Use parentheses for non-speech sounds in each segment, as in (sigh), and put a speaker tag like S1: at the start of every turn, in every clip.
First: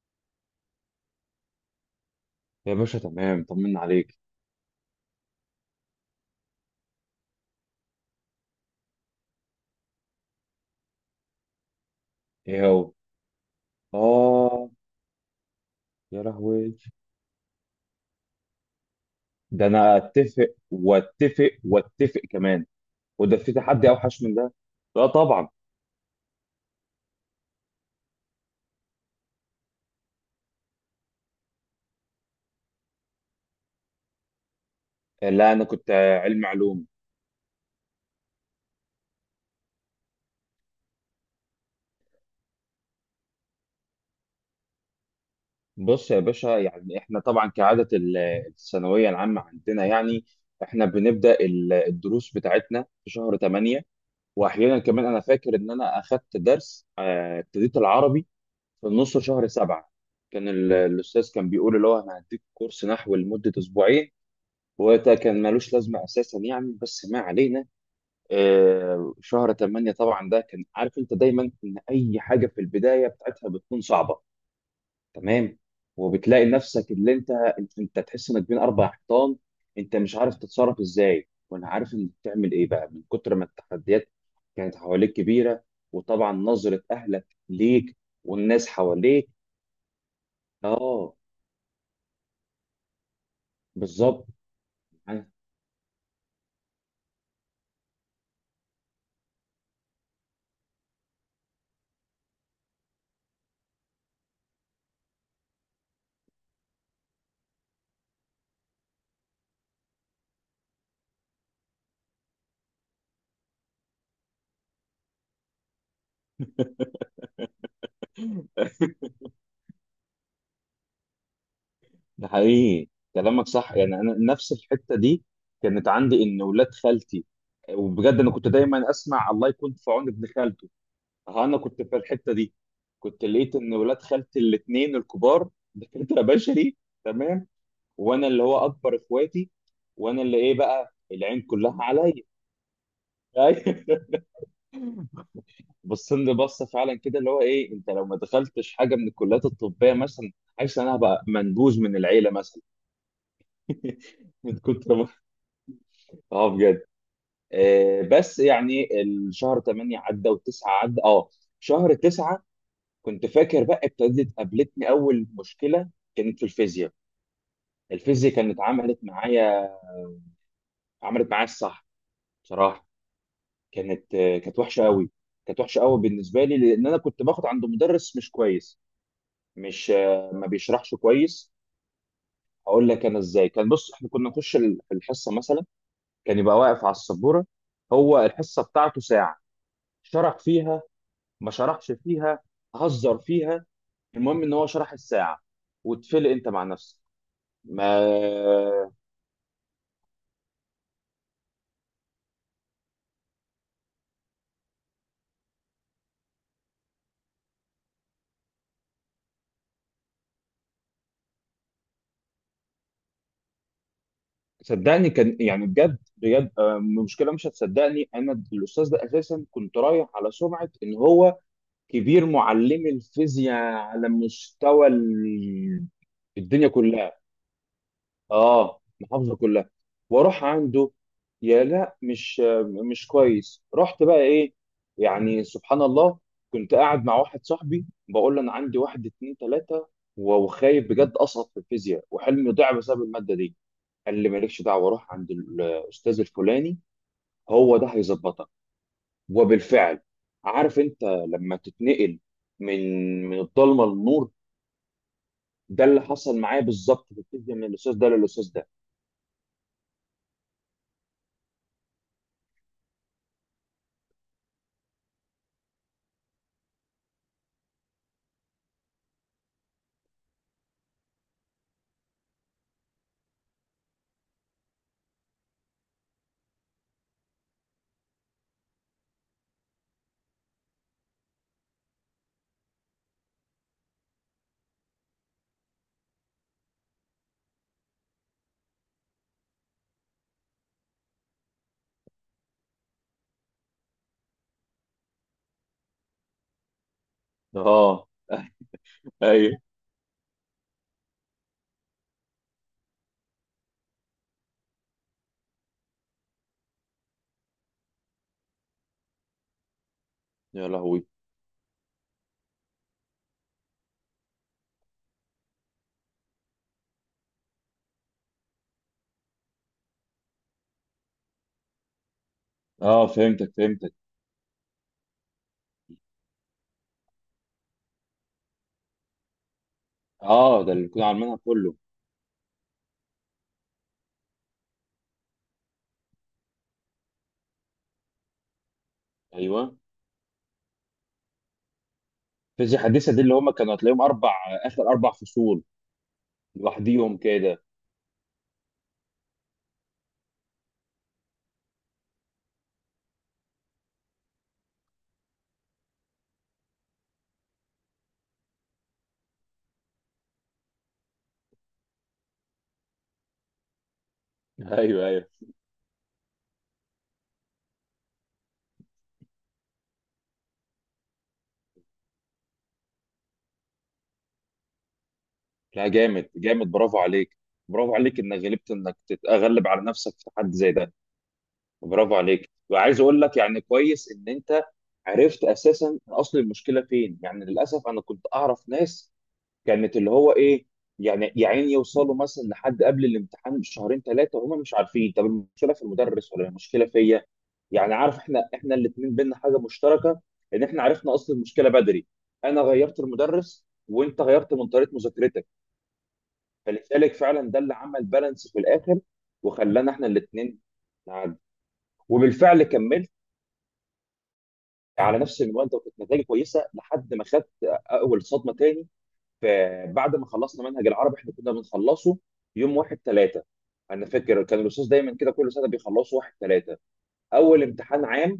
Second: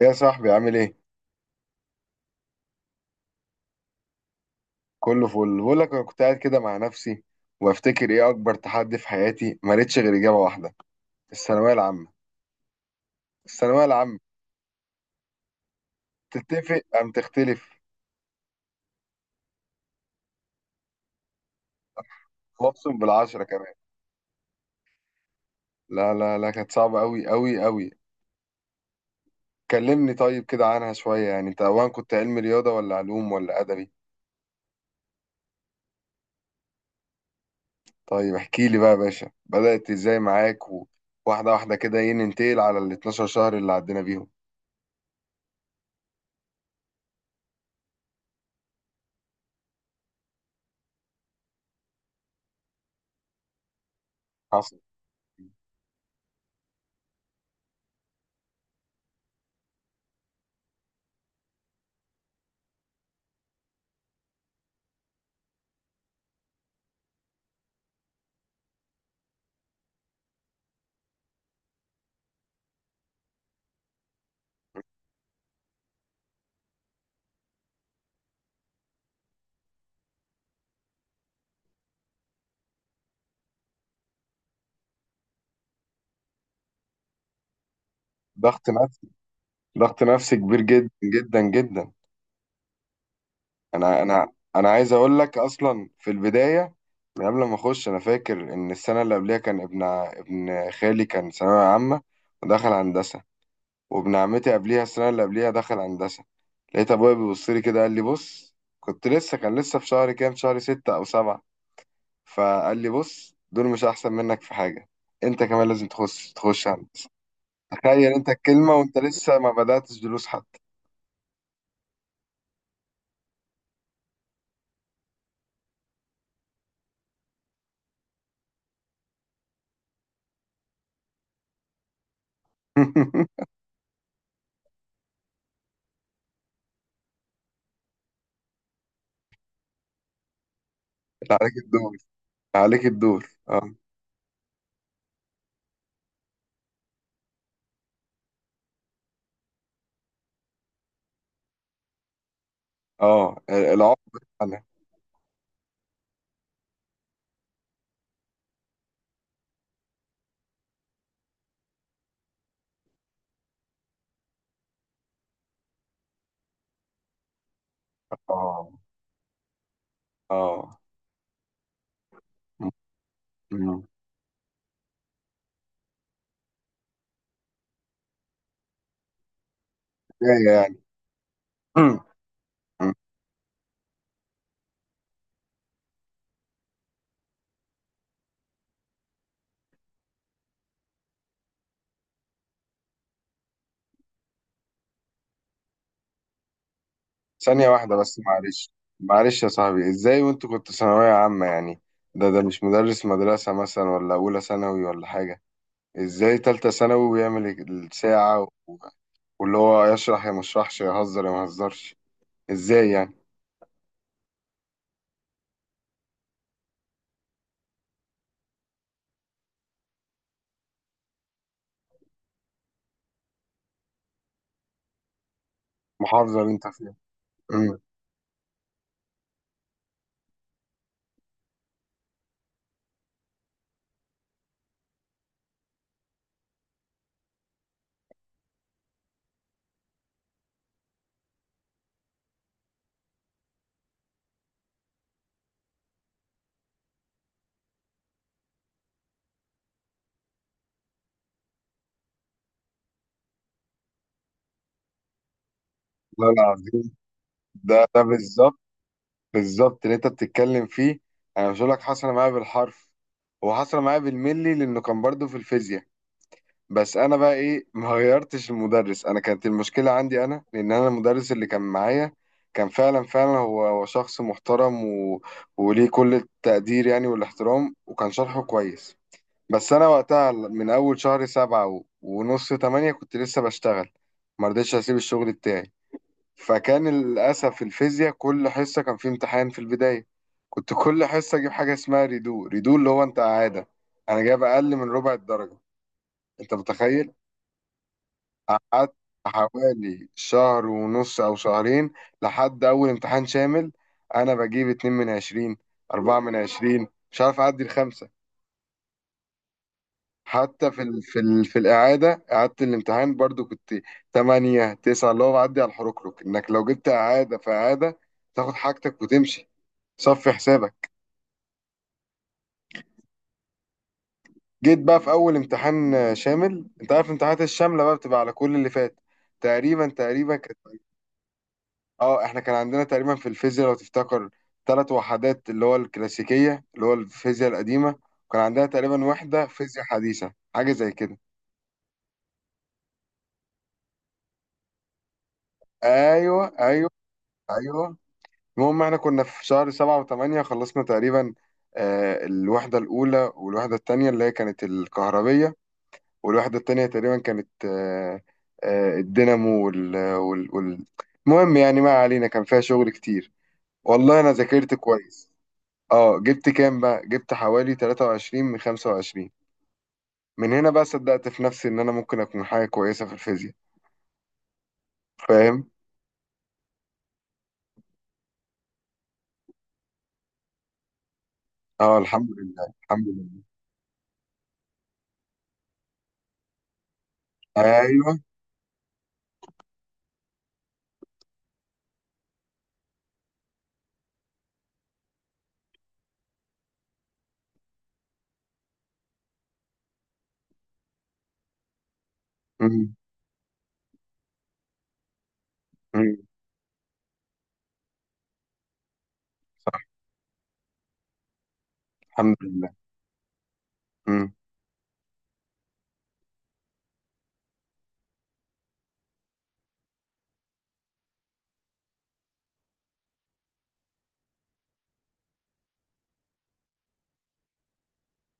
S1: يا صاحبي، عامل ايه؟
S2: يا باشا، تمام، طمنا عليك.
S1: كله فل. بقول لك انا كنت قاعد كده مع نفسي وافتكر ايه اكبر تحدي في حياتي، ما لقيتش غير اجابه واحده: الثانويه العامه.
S2: ايه هو؟
S1: الثانويه العامه.
S2: اه. يا لهوي.
S1: تتفق ام تختلف؟
S2: ده انا اتفق واتفق واتفق كمان.
S1: وابصم
S2: وده
S1: بالعشره
S2: في
S1: كمان.
S2: تحدي اوحش من ده؟ لا طبعا.
S1: لا لا لا، كانت صعبه قوي قوي قوي. كلمني طيب كده عنها شويه، يعني انت اولا كنت علم رياضه ولا علوم ولا ادبي؟
S2: لا انا كنت علم علوم.
S1: طيب احكي لي بقى يا باشا، بدات ازاي معاك و- واحده واحده كده، ايه، ننتقل على ال 12 شهر اللي عدينا بيهم.
S2: بص يا باشا، يعني احنا طبعا كعادة الثانوية العامة عندنا، يعني احنا بنبدأ الدروس بتاعتنا في شهر 8.
S1: حصل.
S2: واحيانا كمان انا فاكر ان انا اخدت درس ابتديت العربي في النص شهر 7. كان الأستاذ كان بيقول اللي هو أنا هديك كورس نحو لمدة أسبوعين، وده كان ملوش لازمة أساسا يعني، بس ما علينا. شهر تمانية، طبعا ده كان عارف أنت دايما إن أي حاجة في البداية بتاعتها بتكون صعبة. تمام. وبتلاقي نفسك اللي أنت تحس إنك بين أربع حيطان. أنت مش عارف تتصرف إزاي، وأنا عارف إنك تعمل إيه بقى من كتر ما التحديات كانت حواليك كبيرة. وطبعا نظرة أهلك ليك، والناس
S1: ضغط نفسي،
S2: حواليك.
S1: ضغط نفسي كبير جدا
S2: اه،
S1: جدا جدا. انا
S2: بالظبط.
S1: انا
S2: (laughs)
S1: انا عايز اقول لك اصلا في البدايه، من قبل ما اخش انا فاكر ان السنه اللي قبلها كان ابن خالي كان ثانويه عامه ودخل هندسه. وابن عمتي قبليها، السنه اللي قبليها دخل هندسه. لقيت ابويا بيبص لي كده قال لي: بص، كنت لسه، كان لسه في شهر كام، شهر ستة او سبعة. فقال لي: بص، دول مش احسن منك في حاجه، انت كمان لازم تخش هندسه. تخيل انت الكلمه وانت لسه ما بداتش دروس حتى.
S2: ده حقيقي، كلامك صح. يعني انا نفس الحته دي كانت عندي، ان ولاد خالتي، وبجد انا كنت دايما اسمع الله يكون في عون ابن خالته. ها، انا كنت في الحته دي. كنت
S1: (laughs)
S2: لقيت ان ولاد خالتي الاثنين الكبار دكاتره بشري. تمام. وانا اللي هو اكبر اخواتي، وانا اللي ايه بقى العين
S1: عليك
S2: كلها
S1: الدور،
S2: عليا.
S1: عليك الدور آه.
S2: (laughs) بصين لي بصه فعلا كده اللي هو ايه، انت لو ما دخلتش حاجه من الكليات الطبيه مثلا، حاسس إن انا هبقى منبوذ من العيله مثلا.
S1: اه، العقد.
S2: (laughs) من
S1: انا
S2: كتر ما. اه بجد. بس يعني الشهر 8 عدى و9 عدى. اه، شهر 9. كنت فاكر بقى ابتدت قابلتني اول مشكله، كانت في الفيزياء. الفيزياء كانت
S1: اه
S2: عملت معايا
S1: اه
S2: عملت معايا الصح.
S1: م-
S2: بصراحه،
S1: م.
S2: كانت وحشه قوي. كانت وحشه قوي بالنسبه لي، لان انا كنت باخد عند مدرس مش كويس. مش آه ما
S1: ازاي يعني؟
S2: بيشرحش كويس.
S1: (clears throat)
S2: اقول
S1: م.
S2: لك انا ازاي كان، بص احنا كنا نخش الحصه مثلا، كان يبقى واقف على السبوره، هو الحصه بتاعته ساعه، شرح فيها، ما شرحش فيها، هزر فيها. المهم ان هو شرح الساعه واتفلق انت مع نفسك.
S1: ثانية واحدة بس معلش.
S2: ما
S1: معلش يا صاحبي، ازاي وانت كنت ثانوية عامة؟ يعني ده مش مدرس مدرسة مثلا، ولا أولى ثانوي ولا حاجة. ازاي تالتة ثانوي ويعمل الساعة و- واللي هو يشرح يا مشرحش، يهزر يا مهزرش؟ ازاي يعني؟
S2: صدقني، كان يعني بجد بجد. المشكله مش هتصدقني، انا الاستاذ ده اساسا كنت رايح على سمعه ان هو كبير معلمي الفيزياء على مستوى
S1: محافظة اللي انت
S2: الدنيا
S1: فيها.
S2: كلها.
S1: م.
S2: اه، محافظه كلها، واروح عنده، يا لا، مش كويس. رحت بقى ايه، يعني سبحان الله، كنت قاعد مع واحد صاحبي بقول له انا عندي واحد اتنين تلاته، وخايف بجد اسقط في الفيزياء، وحلمي ضاع بسبب الماده دي. قال لي مالكش دعوه، روح عند الاستاذ الفلاني، هو ده هيظبطك. وبالفعل، عارف انت لما تتنقل من الضلمه للنور، ده اللي
S1: لا
S2: حصل معايا
S1: العظيم،
S2: بالظبط في الفيزياء، من
S1: ده
S2: الاستاذ
S1: ده
S2: ده للاستاذ
S1: بالظبط،
S2: ده.
S1: بالظبط اللي انت بتتكلم فيه. انا مش هقول لك حصل معايا بالحرف، هو حصل معايا بالملي، لانه كان برضه في الفيزياء. بس انا بقى ايه، ما غيرتش المدرس. انا كانت المشكله عندي انا، لان انا المدرس اللي كان معايا كان فعلا فعلا هو هو شخص محترم وليه كل التقدير يعني والاحترام، وكان شرحه كويس. بس انا وقتها من اول شهر سبعة ونص تمانية كنت لسه بشتغل، ما رضيتش اسيب الشغل بتاعي. فكان للأسف الفيزياء كل حصة كان في امتحان في البداية، كنت كل حصة أجيب حاجة اسمها ريدو ريدو اللي هو أنت إعادة، أنا جايب أقل من ربع الدرجة. أنت متخيل؟
S2: اه.
S1: قعدت
S2: (laughs) ايوه.
S1: حوالي شهر ونص أو شهرين، لحد أول امتحان شامل أنا بجيب اتنين من عشرين، أربعة من عشرين، مش عارف أعدي الخمسة.
S2: يا
S1: حتى
S2: لهوي.
S1: في الإعادة، إعادة الامتحان برضو كنت تمانية تسعة، اللي هو بعدي على الحركرك إنك لو جبت إعادة في إعادة تاخد حاجتك وتمشي، صفي حسابك.
S2: اه، فهمتك، فهمتك.
S1: جيت بقى في اول امتحان شامل. انت عارف الامتحانات الشامله بقى بتبقى على كل اللي فات تقريبا. تقريبا كانت،
S2: اه، ده اللي كنا عاملينها كله.
S1: اه احنا كان عندنا تقريبا في الفيزياء لو تفتكر ثلاث وحدات، اللي هو الكلاسيكيه، اللي هو الفيزياء القديمه. وكان عندنا تقريبا وحده
S2: ايوه.
S1: فيزياء حديثه حاجه زي كده.
S2: فيزياء حديثه دي اللي هم كانوا هتلاقيهم اربع، اخر اربع فصول
S1: ايوه، ايوه،
S2: لوحديهم كده.
S1: ايوه. المهم احنا كنا في شهر سبعة وثمانية خلصنا تقريبا آه الوحده الاولى والوحده الثانيه اللي هي كانت الكهربيه. والواحدة التانية تقريبا كانت الدينامو المهم يعني ما علينا، كان فيها شغل كتير، والله أنا ذاكرت
S2: ايوه، ايوه.
S1: كويس. اه جبت كام بقى، جبت حوالي 23 من 25. من هنا بقى صدقت في نفسي إن أنا ممكن أكون حاجة كويسة في الفيزياء، فاهم.
S2: لا، جامد جامد، برافو عليك. برافو عليك انك غلبت، انك تتغلب على نفسك في تحدي زي ده.
S1: اه،
S2: برافو
S1: الحمد
S2: عليك.
S1: لله،
S2: وعايز
S1: الحمد
S2: اقول لك،
S1: لله.
S2: يعني كويس ان انت عرفت اساسا اصل المشكله فين. يعني للاسف انا
S1: أيوه.
S2: كنت اعرف ناس كانت اللي هو ايه، يعني يا عيني، يوصلوا مثلا لحد قبل الامتحان بشهرين ثلاثه وهم مش عارفين طب المشكله في المدرس ولا المشكله فيا. يعني عارف، احنا الاثنين بينا حاجه مشتركه، ان احنا عرفنا اصل المشكله بدري. انا
S1: مم.
S2: غيرت المدرس، وانت غيرت من طريقه مذاكرتك.
S1: مم.
S2: فلذلك فعلا ده اللي عمل بالانس في الاخر،
S1: صح.
S2: وخلانا احنا الاثنين نعدي.
S1: الحمد
S2: وبالفعل
S1: لله.
S2: كملت
S1: مم.
S2: على نفس المنوال ده، وكانت نتائجي كويسه لحد ما خدت اول صدمه تاني. فبعد ما خلصنا منهج العربي، احنا كنا بنخلصه يوم 1/3، انا فاكر كان الاستاذ دايما كده كل سنه بيخلصوا 1/3. اول امتحان عام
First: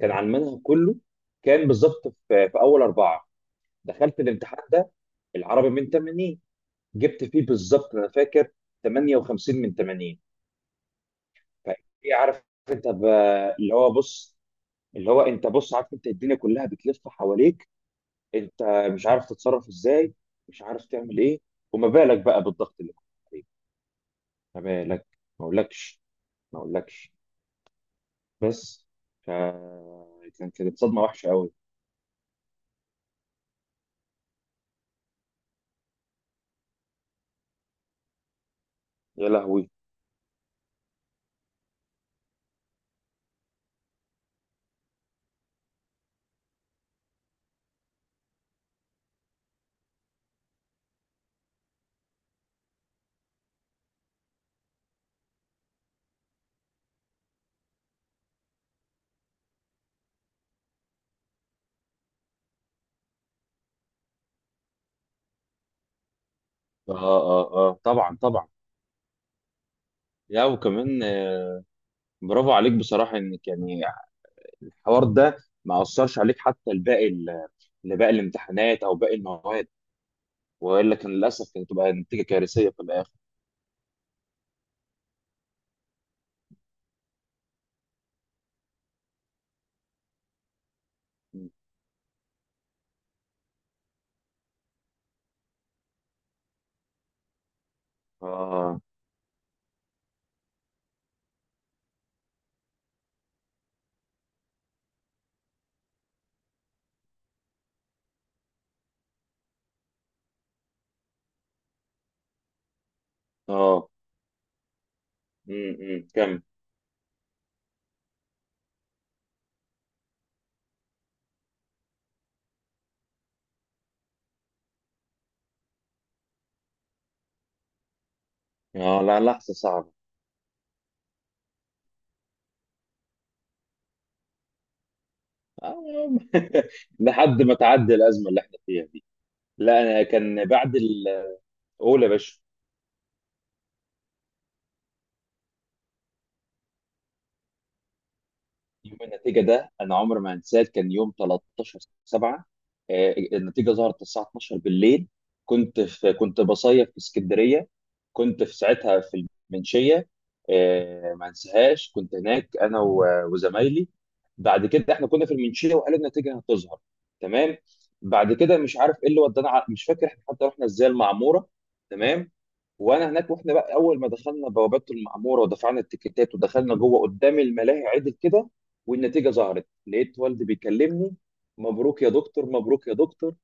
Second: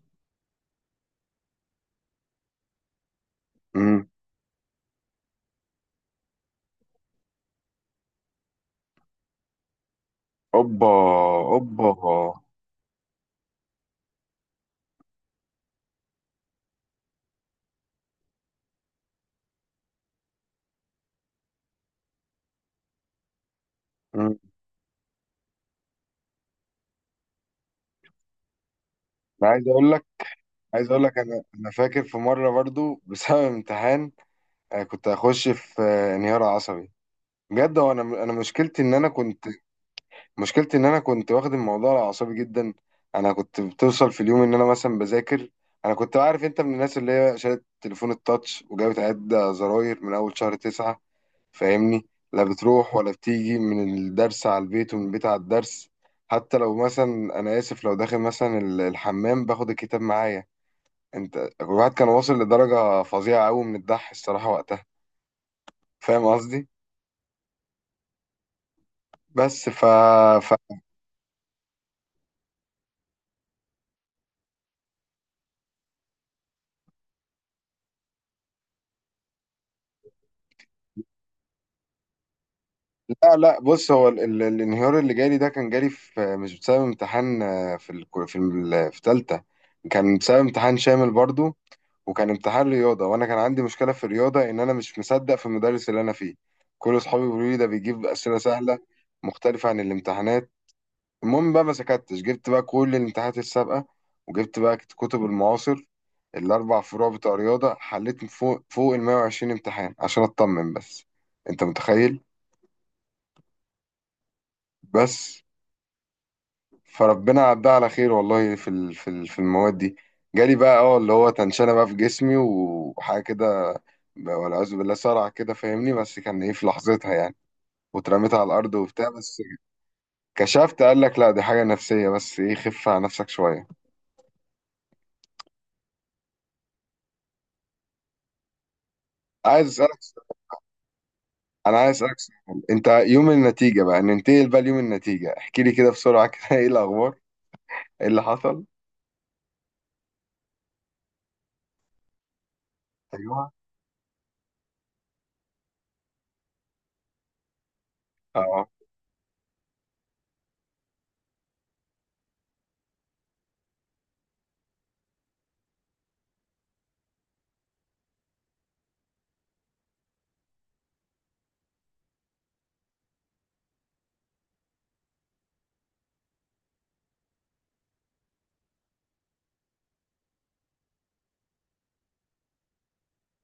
S2: كان عن المنهج كله، كان بالظبط في, اول اربعه.
S1: مم.
S2: دخلت الامتحان ده، العربي من 80، جبت فيه بالظبط انا فاكر 58 من 80.
S1: أوبا، أوبا.
S2: فايه عارف، انت اللي هو بص، اللي هو انت بص، عارف انت الدنيا كلها بتلف حواليك، انت مش عارف تتصرف ازاي، مش عارف تعمل ايه. وما بالك بقى بالضغط اللي كنت عليه،
S1: مم.
S2: ما بالك، ما اقولكش، ما اقولكش بس. ف...
S1: أنا عايز أقول لك،
S2: كانت
S1: عايز
S2: صدمه
S1: أقول لك
S2: وحشه
S1: أنا
S2: قوي.
S1: أنا فاكر في مرة برضو (laughs) بسبب امتحان انا كنت هخش في انهيار عصبي، بجد. هو انا مشكلتي ان انا
S2: يا
S1: كنت
S2: لهوي.
S1: مشكلتي ان انا كنت واخد الموضوع على اعصابي جدا. انا كنت بتوصل في اليوم ان انا مثلا بذاكر. انا كنت، عارف انت، من الناس اللي هي شالت تليفون التاتش وجابت عدة زراير من اول شهر تسعة، فاهمني. لا بتروح ولا بتيجي من الدرس على البيت ومن البيت على الدرس، حتى لو مثلا انا اسف لو داخل مثلا الحمام باخد الكتاب معايا. انت الواحد كان واصل لدرجة فظيعة قوي من الدح الصراحة وقتها، فاهم قصدي.
S2: اه اه اه، طبعا طبعا.
S1: بس
S2: يا
S1: ف...
S2: وكمان برافو عليك بصراحه انك يعني الحوار ده ما اثرش عليك حتى لباقي لباقي الامتحانات او باقي المواد، والا كان للاسف كانت تبقى نتيجه كارثيه في الاخر.
S1: لا لا بص، هو الانهيار اللي جالي ده كان جالي في مش بسبب امتحان في في تالتة. كان بسبب امتحان شامل برضو، وكان امتحان رياضة، وانا كان عندي مشكلة في الرياضة ان انا مش مصدق في المدرس اللي انا فيه. كل اصحابي بيقولوا لي ده بيجيب اسئلة سهلة
S2: اه،
S1: مختلفة عن الامتحانات. المهم بقى ما سكتش، جبت بقى كل الامتحانات السابقة، وجبت بقى كتب المعاصر الاربع فروع بتوع رياضة، حليت فوق فوق ال 120 امتحان عشان اطمن بس. انت متخيل؟
S2: اه.
S1: بس.
S2: كم.
S1: فربنا عدها على خير والله، في المواد دي. جالي بقى اه اللي هو تنشنة بقى في جسمي وحاجة كده، والعياذ بالله، صرع كده فاهمني، بس كان ايه في لحظتها يعني. واترميت على الأرض
S2: اه،
S1: وبتاع
S2: لا،
S1: بس.
S2: لحظه صعبه.
S1: كشفت قال لك: لا دي حاجة نفسية بس، ايه، خف على نفسك شوية.
S2: آه، (laughs) لحد ما تعدي الازمه اللي احنا فيها دي.
S1: عايز
S2: لا
S1: أسألك
S2: انا
S1: سؤال-
S2: كان بعد الاول.
S1: أنا عايز
S2: يا
S1: أسألك
S2: باشا،
S1: سؤال، انت يوم النتيجة بقى، ننتقل بقى ليوم النتيجة، احكي لي كده بسرعة كده (laughs) ايه الأخبار؟ ايه اللي حصل؟
S2: يوم النتيجه ده انا عمري ما هنساه، كان يوم 13 7.
S1: ايوه.
S2: النتيجه ظهرت الساعه 12 بالليل. كنت بصيف في اسكندريه. كنت في
S1: اه
S2: ساعتها في المنشيه. ما انساهاش، كنت هناك انا وزمايلي. بعد كده احنا كنا في المنشيه وقالوا النتيجه هتظهر. تمام. بعد كده مش عارف ايه اللي ودانا مش فاكر احنا حتى رحنا ازاي المعموره. تمام. وانا هناك، واحنا بقى اول ما دخلنا بوابات المعموره ودفعنا التيكيتات ودخلنا جوه قدام الملاهي عدل كده، والنتيجه ظهرت، لقيت والدي بيكلمني، مبروك يا دكتور، مبروك يا دكتور.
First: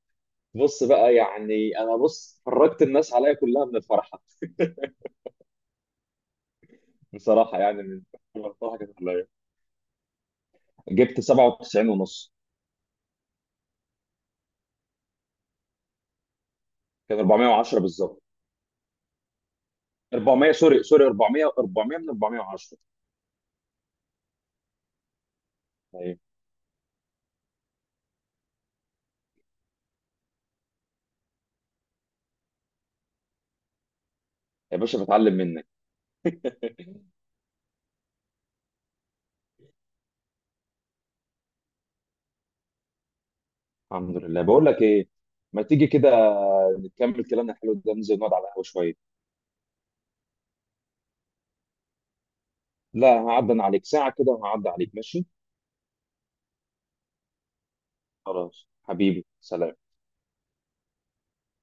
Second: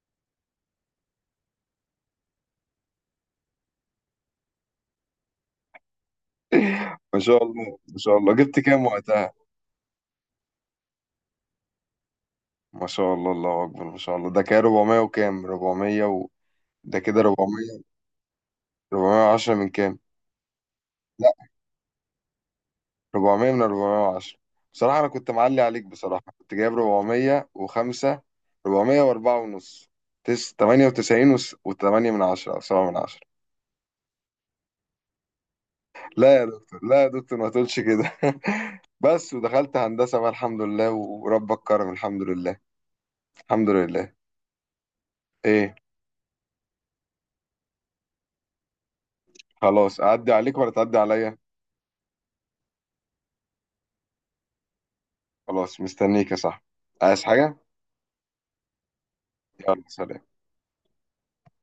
S2: بص بقى، يعني انا بص فرجت الناس عليا كلها من الفرحه.
S1: ما شاء
S2: بصراحه،
S1: الله،
S2: يعني
S1: ما
S2: من
S1: شاء الله،
S2: كل
S1: جبت
S2: الفرحه
S1: كام
S2: كانت عليا،
S1: وقتها؟
S2: جبت 97 ونص.
S1: ما شاء الله، الله أكبر، ما شاء الله. ده كده 400 وكام؟ 400 ده
S2: كان
S1: كده
S2: 410
S1: 400.
S2: بالظبط.
S1: 410 من كام؟
S2: 400، سوري سوري،
S1: لا،
S2: 400 400 من 410.
S1: 400 من 410؟ بصراحة أنا كنت معلي عليك
S2: أيوة.
S1: بصراحة، كنت جايب 405، 404 ونص، 98 و8 من 10 أو 7 من 10.
S2: يا باشا، بتعلم منك.
S1: لا يا دكتور، لا يا دكتور، ما تقولش كده (laughs) بس، ودخلت هندسة بقى الحمد لله وربك كرم، الحمد لله، الحمد لله.
S2: الحمد لله. بقول لك ايه، ما
S1: ايه.
S2: تيجي كده نكمل كلامنا الحلو ده، ننزل نقعد على القهوه شويه.
S1: خلاص، أعدي عليك ولا تعدي عليا؟
S2: لا هعدي عليك ساعة كده، وهعدي عليك، ماشي.
S1: خلاص، مستنيك يا صاحبي، عايز حاجة؟
S2: خلاص، حبيبي، سلام.
S1: يلا، سلام.